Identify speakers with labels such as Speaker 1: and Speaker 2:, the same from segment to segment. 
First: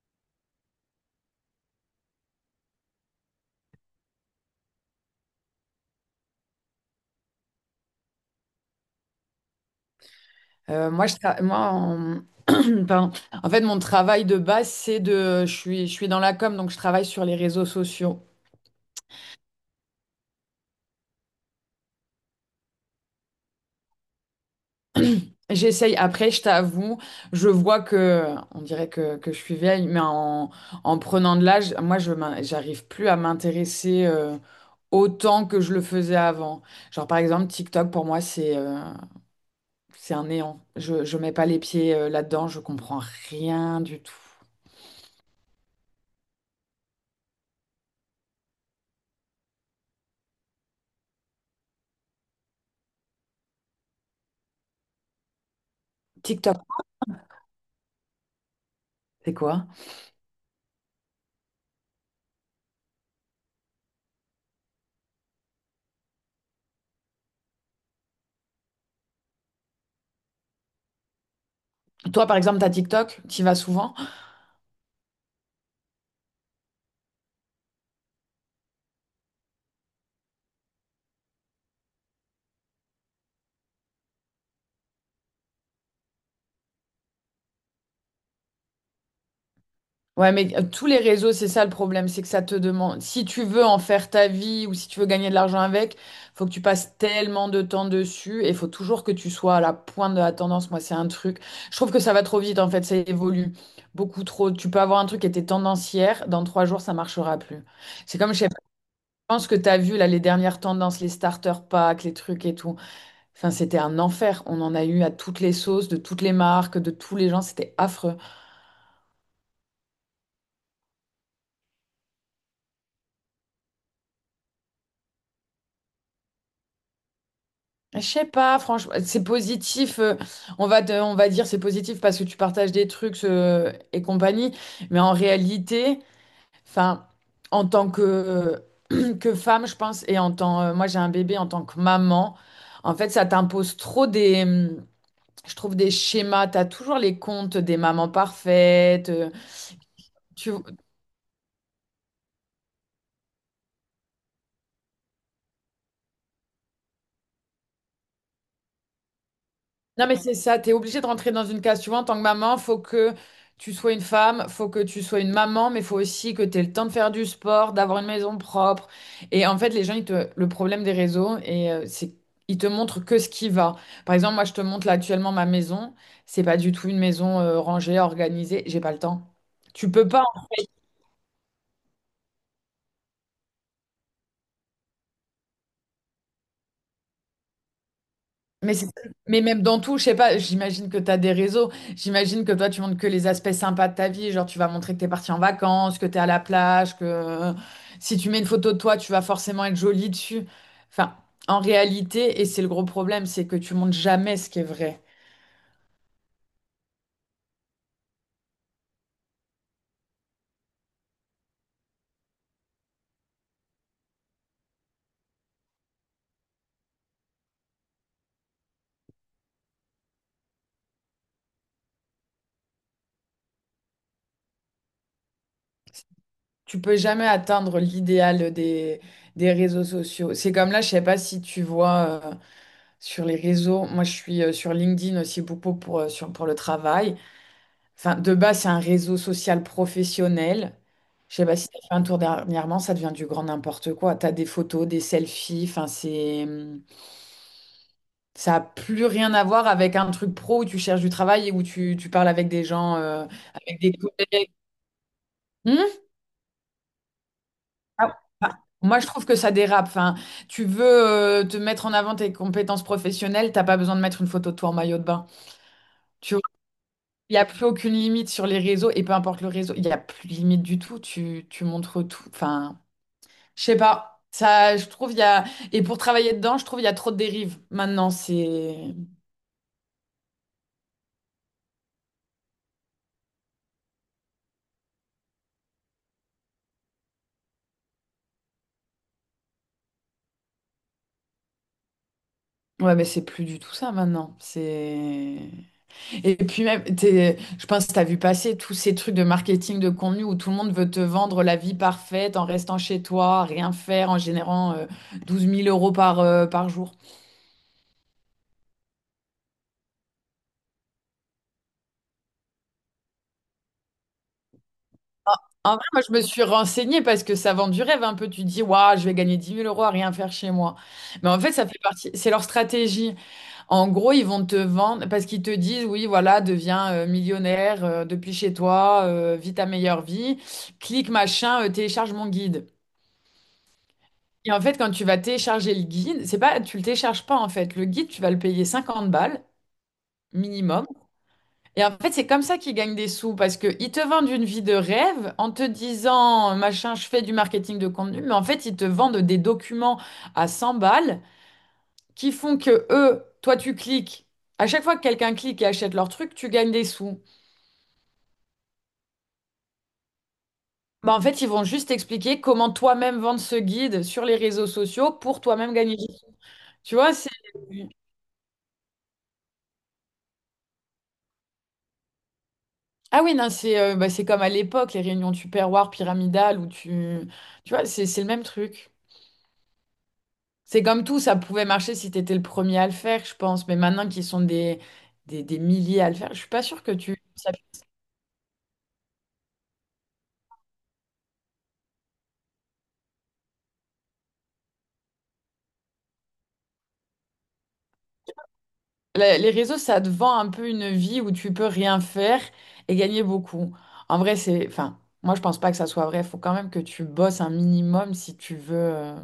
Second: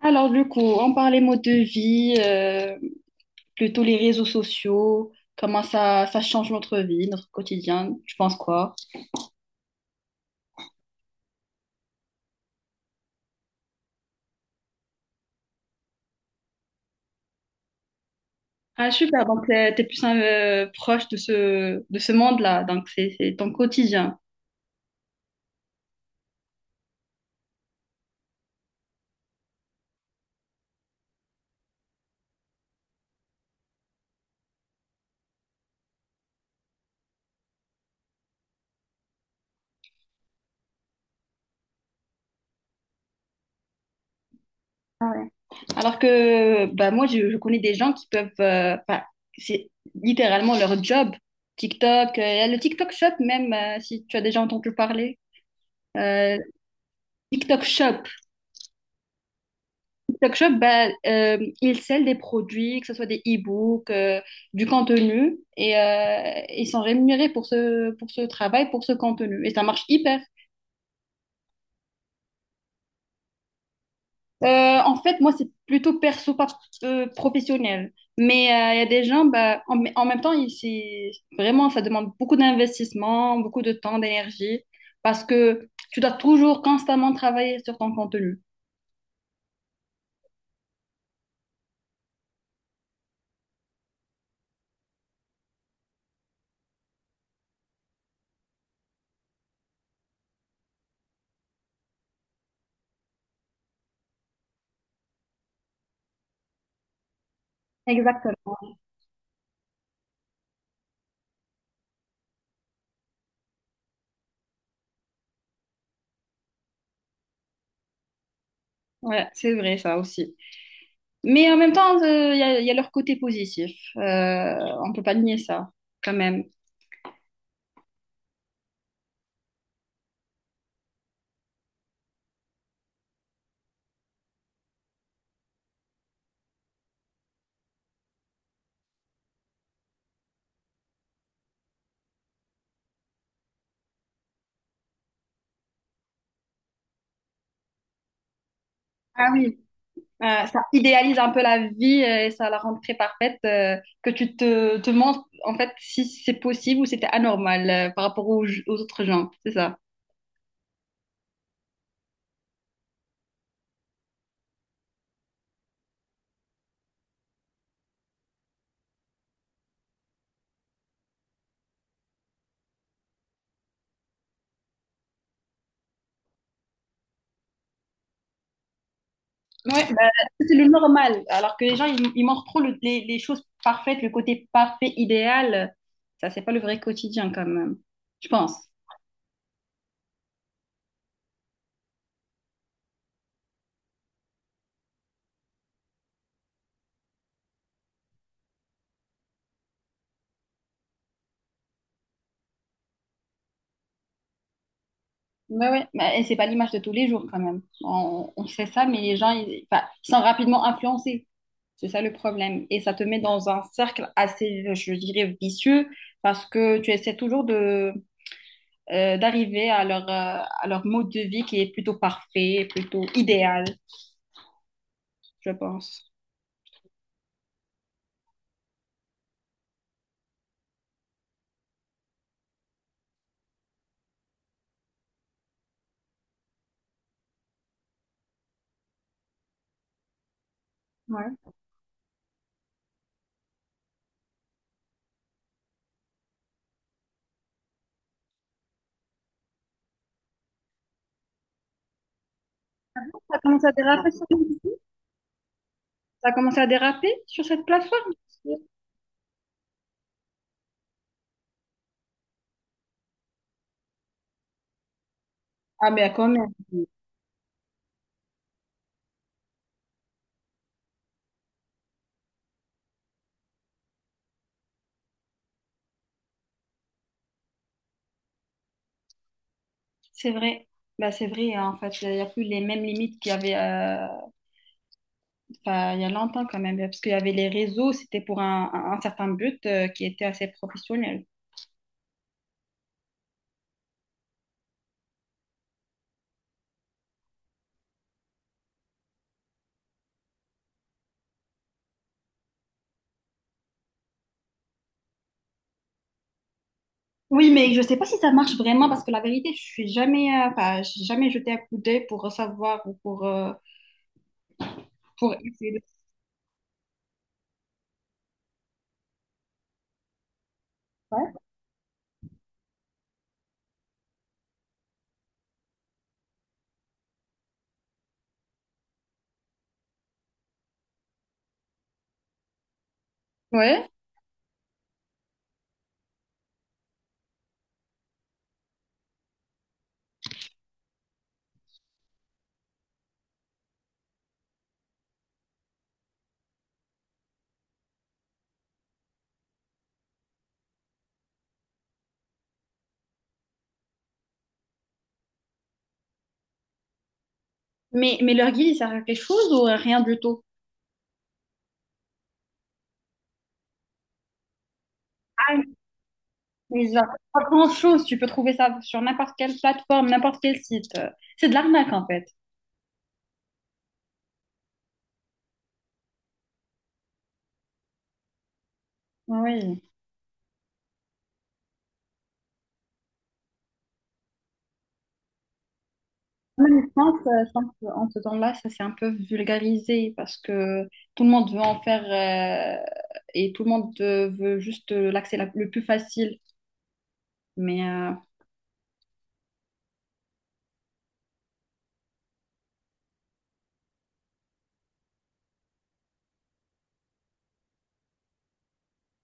Speaker 1: Alors, du coup, on parlait mode de vie, plutôt les réseaux sociaux, comment ça, ça change notre vie, notre quotidien, tu penses quoi?
Speaker 2: Moi, je tra- moi en... pardon. En fait, mon travail de base, c'est de... je suis dans la com, donc je travaille sur les réseaux sociaux.
Speaker 1: Ah, super, donc t'es plus proche de ce monde-là, donc c'est ton quotidien.
Speaker 2: J'essaye, après, je t'avoue, je vois que, on dirait que je suis vieille, mais en prenant de l'âge, moi, j'arrive plus à m'intéresser autant que je le faisais avant. Genre, par exemple, TikTok, pour moi, c'est un néant. Je mets pas les pieds là-dedans, je comprends rien du tout.
Speaker 1: Ah ouais. Alors que bah, moi, je connais des gens qui peuvent, bah, c'est littéralement leur job, TikTok, il y a le TikTok Shop même, si tu as déjà entendu parler. Euh,
Speaker 2: TikTok,
Speaker 1: TikTok Shop,
Speaker 2: c'est quoi?
Speaker 1: TikTok Shop, bah, ils scellent des produits, que ce soit des e-books, du contenu, et ils sont rémunérés pour ce travail, pour ce contenu. Et ça marche hyper.
Speaker 2: Toi, par exemple, t'as TikTok, t'y vas souvent?
Speaker 1: Euh, En fait, moi, c'est plutôt perso, pas professionnel. Mais il y a des gens, bah, en même temps, c'est vraiment, ça demande beaucoup d'investissement, beaucoup de temps, d'énergie, parce que tu dois toujours constamment travailler sur ton contenu.
Speaker 2: Ouais, mais tous les réseaux, c'est ça le problème, c'est que ça te demande, si tu veux en faire ta vie ou si tu veux gagner de l'argent avec, faut que tu passes tellement de temps dessus et faut toujours que tu sois à la pointe de la tendance. Moi, c'est un truc. Je trouve que ça va trop vite, en fait, ça évolue beaucoup trop. Tu peux avoir un truc qui était tendance hier, dans 3 jours, ça marchera plus. C'est comme, je sais pas,
Speaker 1: Exactement.
Speaker 2: je pense que tu as vu là les dernières tendances, les starter packs, les trucs et tout. Enfin, c'était un enfer. On en a eu à toutes les sauces, de toutes les marques, de tous les gens, c'était affreux.
Speaker 1: Ouais, c'est vrai, ça aussi. Mais en même temps, il y a leur côté positif. Euh, on peut pas nier ça, quand même.
Speaker 2: Je sais pas, franchement, c'est positif. On va dire c'est positif parce que tu partages des trucs et compagnie. Mais en réalité, enfin, en tant que femme, je pense, et en tant, moi j'ai un bébé en tant que maman, en fait, ça t'impose trop des, je trouve des schémas. T'as toujours les comptes des mamans parfaites.
Speaker 1: Ah oui.
Speaker 2: Tu,
Speaker 1: Ça idéalise un peu la vie et ça la rend très parfaite, que tu te demandes en fait si c'est possible ou si c'était anormal par rapport aux autres gens, c'est ça.
Speaker 2: Non, mais c'est ça, t'es obligée de rentrer dans une case. Tu vois, en tant que maman, faut que tu sois une femme, faut que tu sois une maman, mais faut aussi que tu aies le temps de faire du sport, d'avoir une maison propre. Et en fait, les gens, ils te... le problème des réseaux, c'est ils te montrent que ce qui va. Par exemple, moi, je te montre là actuellement ma maison. C'est pas du tout une maison rangée, organisée. J'ai pas le temps.
Speaker 1: Ouais.
Speaker 2: Tu peux pas.
Speaker 1: Si c'est le normal, alors que les gens, ils montrent trop les choses parfaites, le côté parfait, idéal. Ça, c'est pas le vrai quotidien quand même, je pense.
Speaker 2: Mais, c'est- mais même dans tout, je sais pas, j'imagine que tu as des réseaux, j'imagine que toi tu montres que les aspects sympas de ta vie, genre tu vas montrer que tu es parti en vacances, que tu es à la plage, que si tu mets une photo de toi, tu vas forcément être jolie dessus. Enfin, en réalité, et c'est le gros problème, c'est que tu montres jamais ce qui est vrai.
Speaker 1: Ouais, ouais. Mais et c'est pas l'image de tous les jours quand même. On sait ça, mais les gens, ils, enfin, ils sont rapidement influencés. C'est ça le problème. Et ça te met dans un cercle assez, je dirais, vicieux parce que tu essaies toujours d'arriver à à leur mode de vie qui est plutôt parfait, plutôt idéal, je pense.
Speaker 2: Tu peux jamais atteindre l'idéal des réseaux sociaux. C'est comme là, je sais pas si tu vois sur les réseaux, moi je suis sur LinkedIn aussi beaucoup pour, pour le travail. Enfin, de base, c'est un réseau social professionnel.
Speaker 1: Ouais.
Speaker 2: Je sais pas si tu as fait un tour dernièrement, ça devient du grand n'importe quoi. Tu as des photos, des selfies, enfin, ça n'a plus rien à voir avec un truc pro où tu cherches du travail et où tu parles avec des gens,
Speaker 1: Ça commence à
Speaker 2: avec des
Speaker 1: déraper sur,
Speaker 2: collègues. Hmm.
Speaker 1: ça commence à déraper sur cette plateforme.
Speaker 2: Ah, ah, moi, je trouve que ça dérape. Enfin, tu veux te mettre en avant tes compétences professionnelles, t'as pas besoin de mettre une photo de toi en maillot de bain.
Speaker 1: Ah, mais quand
Speaker 2: Tu vois,
Speaker 1: même.
Speaker 2: il n'y a plus aucune limite sur les réseaux et peu importe le réseau, il n'y a plus de limite du tout. Tu montres tout. Enfin... Je sais pas. Ça, je trouve, il y a... Et pour travailler dedans, je trouve, il y a trop de dérives. Maintenant, c'est...
Speaker 1: C'est vrai. Bah, c'est vrai, hein, en fait. Il n'y a plus les mêmes limites qu'il y avait. Euh, enfin, il y a longtemps quand même, parce qu'il y avait les réseaux, c'était pour un certain but qui était assez professionnel.
Speaker 2: Ouais, mais c'est plus du tout ça, maintenant. C'est... Et puis même, je pense que t'as vu passer tous ces trucs de marketing de contenu où tout le monde veut te vendre la vie parfaite en restant chez toi, à rien faire, en générant 12 000 euros par jour.
Speaker 1: Oui, mais je sais pas si ça marche vraiment, parce que la vérité, je suis jamais, enfin, j'ai jamais jeté un coup d'œil pour savoir ou pour essayer
Speaker 2: En
Speaker 1: de
Speaker 2: vrai, moi, je me suis renseignée parce que ça vend du rêve un peu. Tu te dis, waouh, je vais gagner 10 000 € à rien faire chez moi. Mais
Speaker 1: faire.
Speaker 2: en fait, ça fait partie... C'est leur stratégie. En gros, ils vont te vendre parce qu'ils te disent, oui, voilà, deviens millionnaire depuis chez toi, vis ta meilleure vie, clique machin, télécharge mon guide.
Speaker 1: Ouais.
Speaker 2: Et en fait, quand tu vas télécharger le guide, c'est pas, tu le télécharges pas en fait. Le guide, tu vas le payer 50 balles minimum. Et en fait, c'est comme ça qu'ils gagnent des sous parce qu'ils te vendent une vie de rêve en te disant, machin, je fais du marketing de contenu, mais en fait, ils te vendent des documents à 100 balles qui font que eux, toi tu cliques, à chaque fois que quelqu'un clique et achète leur truc, tu gagnes des sous.
Speaker 1: Mais leur guide, il sert à quelque chose ou rien du tout?
Speaker 2: Bah en fait, ils vont juste expliquer comment toi-même vendre ce guide sur les réseaux sociaux pour
Speaker 1: Ah,
Speaker 2: toi-même gagner des sous.
Speaker 1: mais
Speaker 2: Tu
Speaker 1: genre,
Speaker 2: vois, c'est...
Speaker 1: pas grand-chose, tu peux trouver ça sur n'importe quelle plateforme, n'importe quel site. C'est de l'arnaque en fait.
Speaker 2: Ah oui, non, c'est bah, c'est comme à l'époque, les réunions Tupperware pyramidales où tu... Tu vois, c'est le même truc.
Speaker 1: Oui.
Speaker 2: C'est comme tout, ça pouvait marcher si t'étais le premier à le faire, je pense. Mais maintenant qu'ils sont des milliers à le faire, je suis pas
Speaker 1: En
Speaker 2: sûre
Speaker 1: même
Speaker 2: que
Speaker 1: temps,
Speaker 2: tu...
Speaker 1: ça- je pense qu'en ce temps-là, ça s'est un peu vulgarisé parce que tout le monde veut en faire euh, et tout le monde veut juste le plus facile. Mais
Speaker 2: Les réseaux, ça te vend un peu une vie où tu peux rien faire et gagner beaucoup. En vrai, c'est, enfin, moi, je pense pas que ça soit vrai. Faut quand même que tu bosses un minimum si tu veux. euh,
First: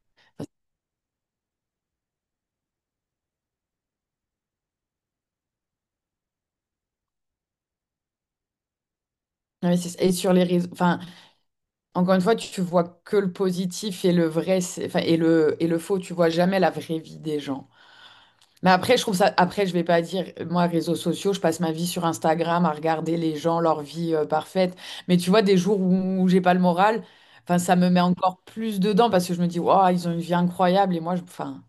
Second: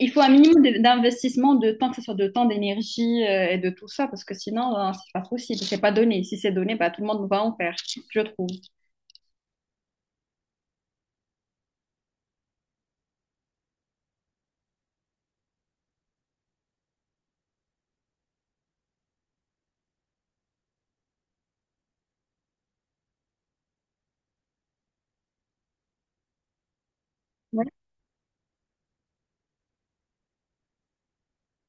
Speaker 1: il faut un minimum d'investissement de temps, que ce soit de temps, d'énergie et de tout ça, parce que sinon, c'est pas possible, c'est pas donné. Si c'est donné, bah, tout le monde va en faire, je trouve.
Speaker 2: investir. Et sur les réseaux, enfin, encore une fois, tu vois que le positif et le vrai, enfin, et le faux. Tu vois jamais la vraie vie des gens. Mais après, je trouve ça. Après, je vais pas dire, moi, réseaux sociaux, je passe ma vie sur Instagram à regarder les gens, leur vie parfaite. Mais tu vois, des jours où j'ai pas le moral, enfin,
Speaker 1: Ouais.
Speaker 2: ça me met encore plus dedans parce que je me dis, waouh, ils ont une vie incroyable et moi, enfin,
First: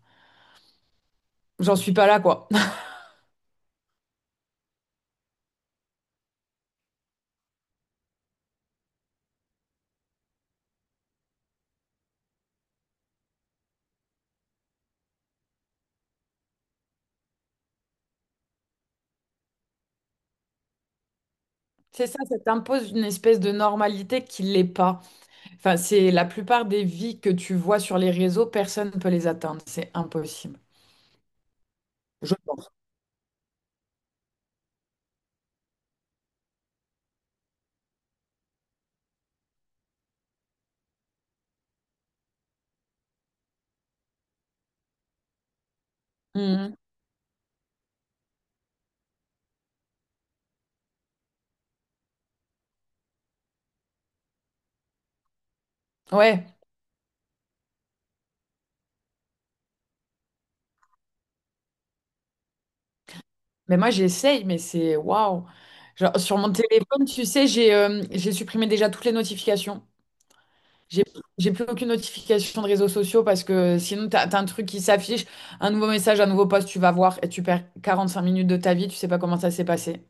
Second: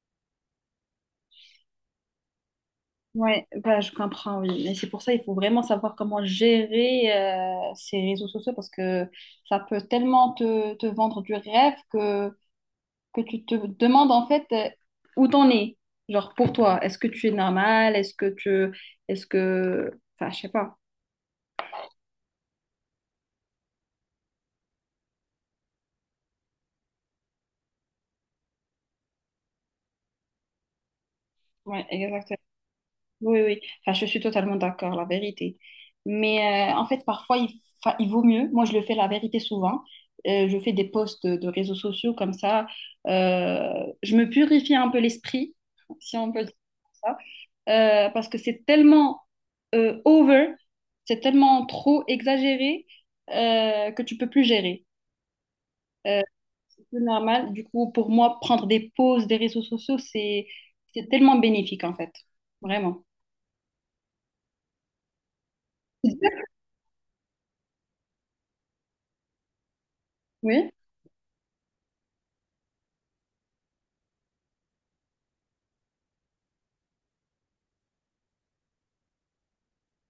Speaker 2: j'en suis pas là, quoi.
Speaker 1: Ouais, bah, je comprends, oui. Et c'est pour ça il faut vraiment savoir comment gérer ces réseaux sociaux parce que ça peut tellement te vendre du rêve que tu te demandes en fait où t'en es. Genre pour toi, est-ce que tu es normal? Est-ce que tu... Est-ce que... Enfin, je sais pas.
Speaker 2: C'est ça, ça t'impose une espèce de normalité qui l'est pas. Enfin, c'est la plupart des vies que tu vois sur les réseaux, personne ne peut les atteindre. C'est impossible.
Speaker 1: Ouais,
Speaker 2: Je pense.
Speaker 1: oui, oui. Enfin, je suis totalement d'accord, la vérité. Mais en fait, parfois, il vaut mieux. Moi, je le fais la vérité souvent. Je fais des posts de réseaux sociaux comme ça. Je me purifie un peu l'esprit, si on peut dire
Speaker 2: Mhm.
Speaker 1: ça. Parce que c'est tellement over, c'est tellement trop exagéré que tu peux plus gérer. Euh,
Speaker 2: Ouais.
Speaker 1: c'est plus normal. Du coup, pour moi, prendre des pauses des réseaux sociaux, c'est tellement bénéfique, en fait. Vraiment.
Speaker 2: Mais moi, j'essaye, mais c'est waouh. Genre, sur mon téléphone, tu sais, j'ai supprimé déjà toutes les notifications.
Speaker 1: Oui.
Speaker 2: J'ai j'ai plus aucune notification de réseaux sociaux parce que sinon, t'as un truc qui s'affiche, un nouveau message, un nouveau post, tu vas voir et tu perds 45 minutes de ta vie, tu sais pas comment ça s'est passé.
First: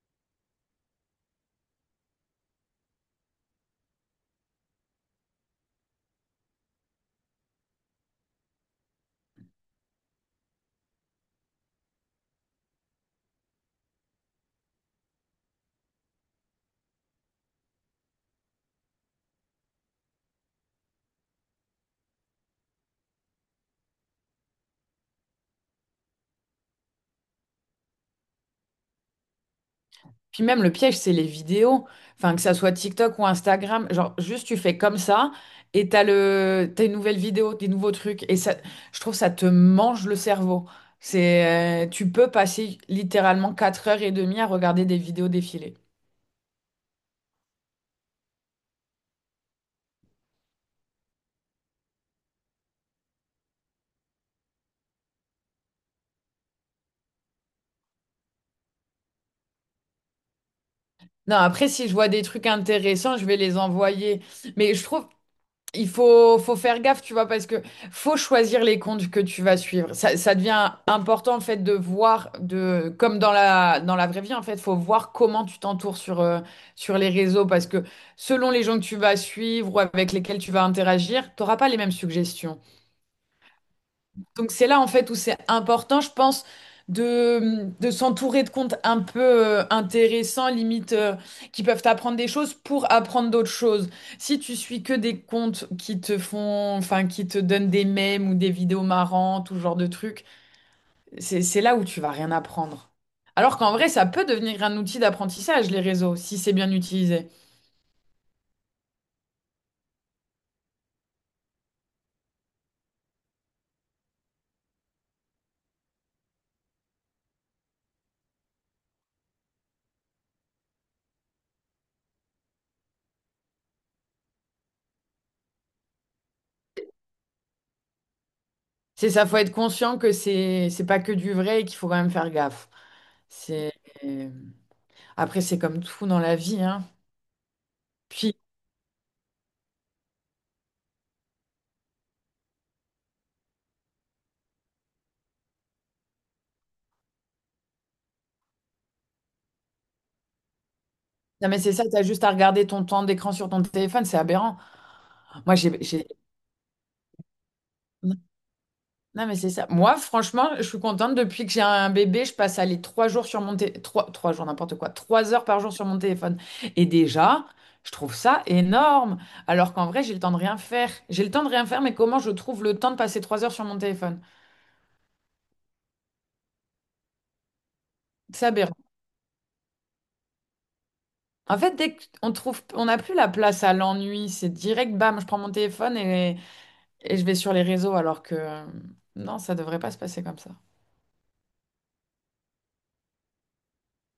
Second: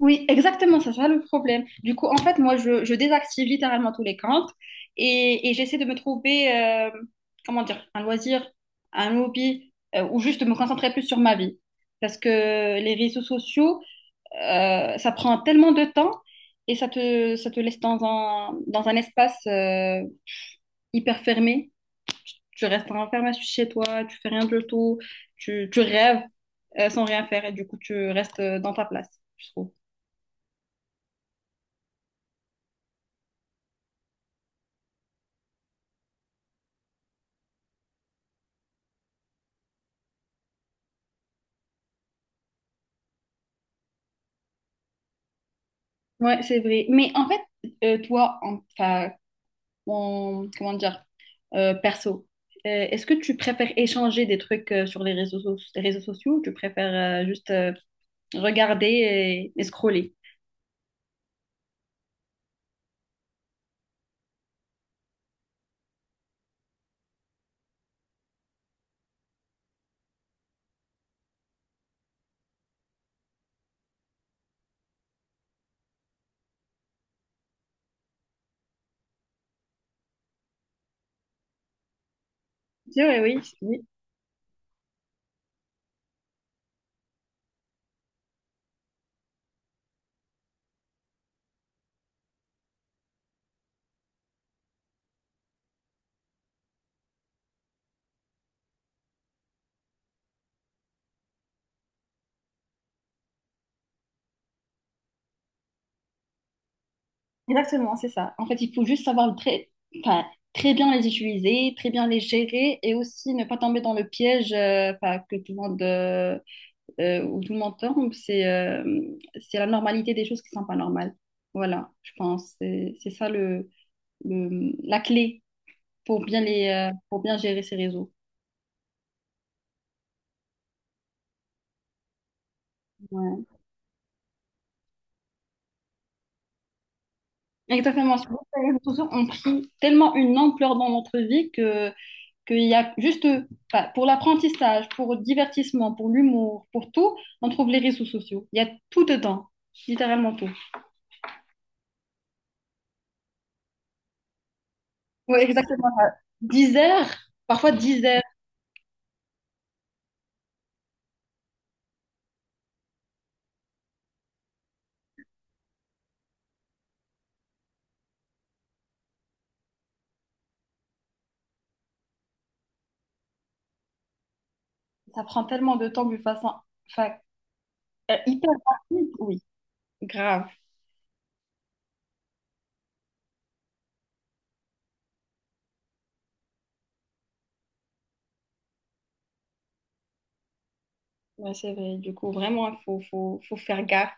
Speaker 1: Oui, exactement, c'est ça le problème. Du coup, en fait, moi, je désactive littéralement tous les comptes et j'essaie de me trouver, comment dire, un loisir, un hobby ou juste de me concentrer plus sur ma vie. Parce que les réseaux sociaux, ça prend tellement de temps et ça te laisse dans dans un espace hyper fermé. Tu restes enfermé chez toi, tu fais rien du tout, tu rêves sans rien faire et du coup, tu restes dans ta place, je trouve.
Speaker 2: Puis même le piège, c'est les vidéos. Enfin, que ça soit TikTok ou Instagram, genre juste tu fais comme ça et t'as une nouvelle vidéo, des nouveaux trucs. Et ça, je trouve ça te mange le cerveau. Tu peux passer littéralement 4 heures et demie à regarder des vidéos défiler.
Speaker 1: Ouais, c'est vrai. Mais en fait, enfin, comment dire, perso, est-ce que tu préfères échanger des trucs sur les réseaux sociaux ou tu préfères juste regarder et scroller?
Speaker 2: Non, après, si je vois des trucs intéressants, je vais les envoyer. Mais je trouve, il faut faire gaffe, tu vois, parce que faut choisir les comptes que tu vas suivre. Ça devient important, en fait, de voir, comme dans la vraie vie, en fait, faut voir comment tu t'entoures sur les réseaux, parce que selon les gens que tu vas suivre ou avec lesquels tu vas interagir, t'auras pas les mêmes suggestions.
Speaker 1: Oui, oui, oui,
Speaker 2: Donc c'est là en fait où c'est important, je pense, de s'entourer de comptes un peu intéressants, limite, qui peuvent t'apprendre des choses pour apprendre d'autres choses. Si tu suis que des comptes qui te font, enfin, qui te donnent des mèmes ou des vidéos marrantes ou ce genre de trucs, c'est là où tu vas rien apprendre. Alors qu'en vrai, ça peut devenir un outil d'apprentissage, les réseaux, si c'est bien utilisé.
Speaker 1: exactement, c'est ça. En fait, il faut juste savoir très, enfin, très bien les utiliser, très bien les gérer et aussi ne pas tomber dans le piège enfin, que tout le monde où tout le monde tombe, c'est la normalité des choses qui sont pas normales. Voilà, je pense. C'est ça la clé pour bien, pour bien gérer ces réseaux.
Speaker 2: C'est ça, faut être conscient que c'est pas que du vrai et qu'il faut quand même faire gaffe.
Speaker 1: Ouais.
Speaker 2: C'est... Après, c'est comme tout dans la vie, hein.
Speaker 1: Exactement. Sur
Speaker 2: Puis,
Speaker 1: les réseaux sociaux ont pris tellement une ampleur dans notre vie que qu'il y a juste eux. Enfin, pour l'apprentissage, pour le divertissement, pour l'humour, pour tout, on trouve les réseaux sociaux. Il y a tout dedans, littéralement tout.
Speaker 2: non, mais c'est ça, t'as juste à regarder ton temps d'écran sur ton téléphone, c'est aberrant.
Speaker 1: Oui,
Speaker 2: Moi, j'ai,
Speaker 1: exactement.
Speaker 2: j'ai-
Speaker 1: 10 heures, parfois 10 heures.
Speaker 2: Non, mais c'est ça. Moi, franchement, je suis contente. Depuis que j'ai un bébé, je passe à les 3 jours sur mon téléphone. Trois, trois jours, n'importe quoi. 3 heures par jour sur mon téléphone. Et déjà, je trouve ça énorme. Alors qu'en vrai, j'ai le temps de rien faire. J'ai le temps de rien faire, mais comment je trouve le temps de passer 3 heures sur mon téléphone?
Speaker 1: Ça prend tellement de temps de façon, enfin, euh,
Speaker 2: C'est
Speaker 1: hyper
Speaker 2: aberrant.
Speaker 1: rapide, oui, grave.
Speaker 2: En fait, dès qu'on trouve, on n'a plus la place à l'ennui, c'est direct, bam, je prends mon téléphone et je vais sur les réseaux, alors que non, ça devrait pas se passer comme ça.
Speaker 1: Ouais, c'est vrai. Du coup, vraiment, faut faire gaffe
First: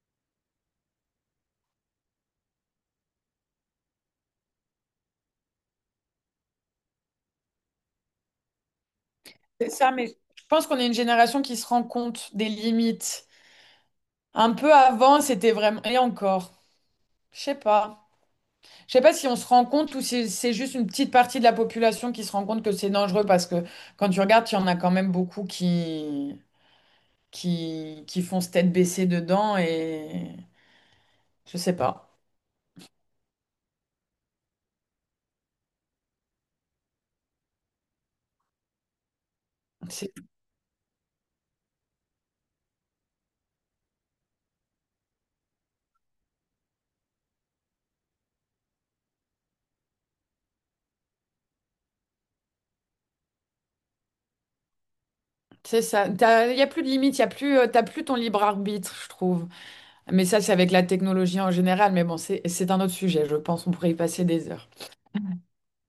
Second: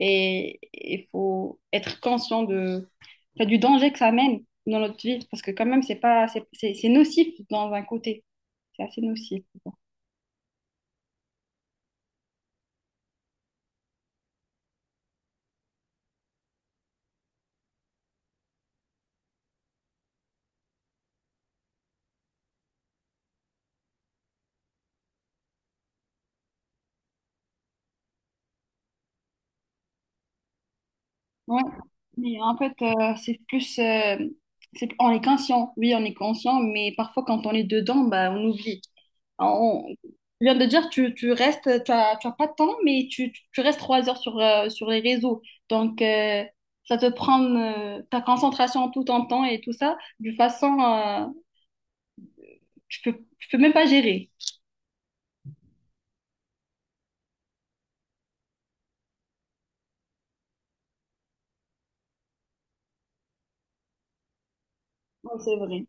Speaker 1: et il faut être conscient de, enfin, du danger que ça amène dans notre vie. Parce que quand même, c'est pas, c'est nocif dans un côté. C'est assez nocif.
Speaker 2: C'est ça, mais je pense qu'on est une génération qui se rend compte des limites. Un peu avant, c'était vraiment... Et encore, je sais pas. Je sais pas si on se rend compte ou si c'est juste une petite partie de la population qui se rend compte que c'est dangereux parce que quand tu regardes, il y en a quand même beaucoup qui font se tête baissée dedans et je
Speaker 1: Ouais.
Speaker 2: sais pas.
Speaker 1: Mais en fait, c'est plus... c'est, on est conscient, oui, on est conscient, mais parfois quand on est dedans, bah, on oublie. On-
Speaker 2: C'est
Speaker 1: tu viens de dire, tu as pas de temps, mais tu restes 3 heures sur, sur les réseaux. Donc, ça te prend ta concentration tout en temps et tout ça, de façon, tu peux même pas gérer.
Speaker 2: c'est ça. Il y a plus de limites, il y a plus, t'as plus ton libre arbitre, je trouve. Mais ça, c'est avec la technologie en général. Mais bon, c'est un autre sujet. Je pense qu'on pourrait y passer des heures.
Speaker 1: Non, c'est vrai.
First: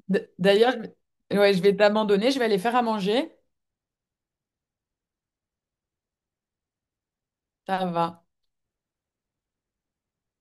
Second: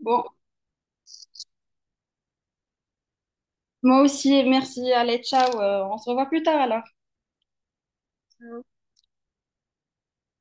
Speaker 1: Bon,
Speaker 2: D'ailleurs, je ouais, je vais t'abandonner, je vais aller faire à manger.
Speaker 1: moi aussi, merci, allez, ciao, on se revoit plus tard alors.
Speaker 2: Ça va.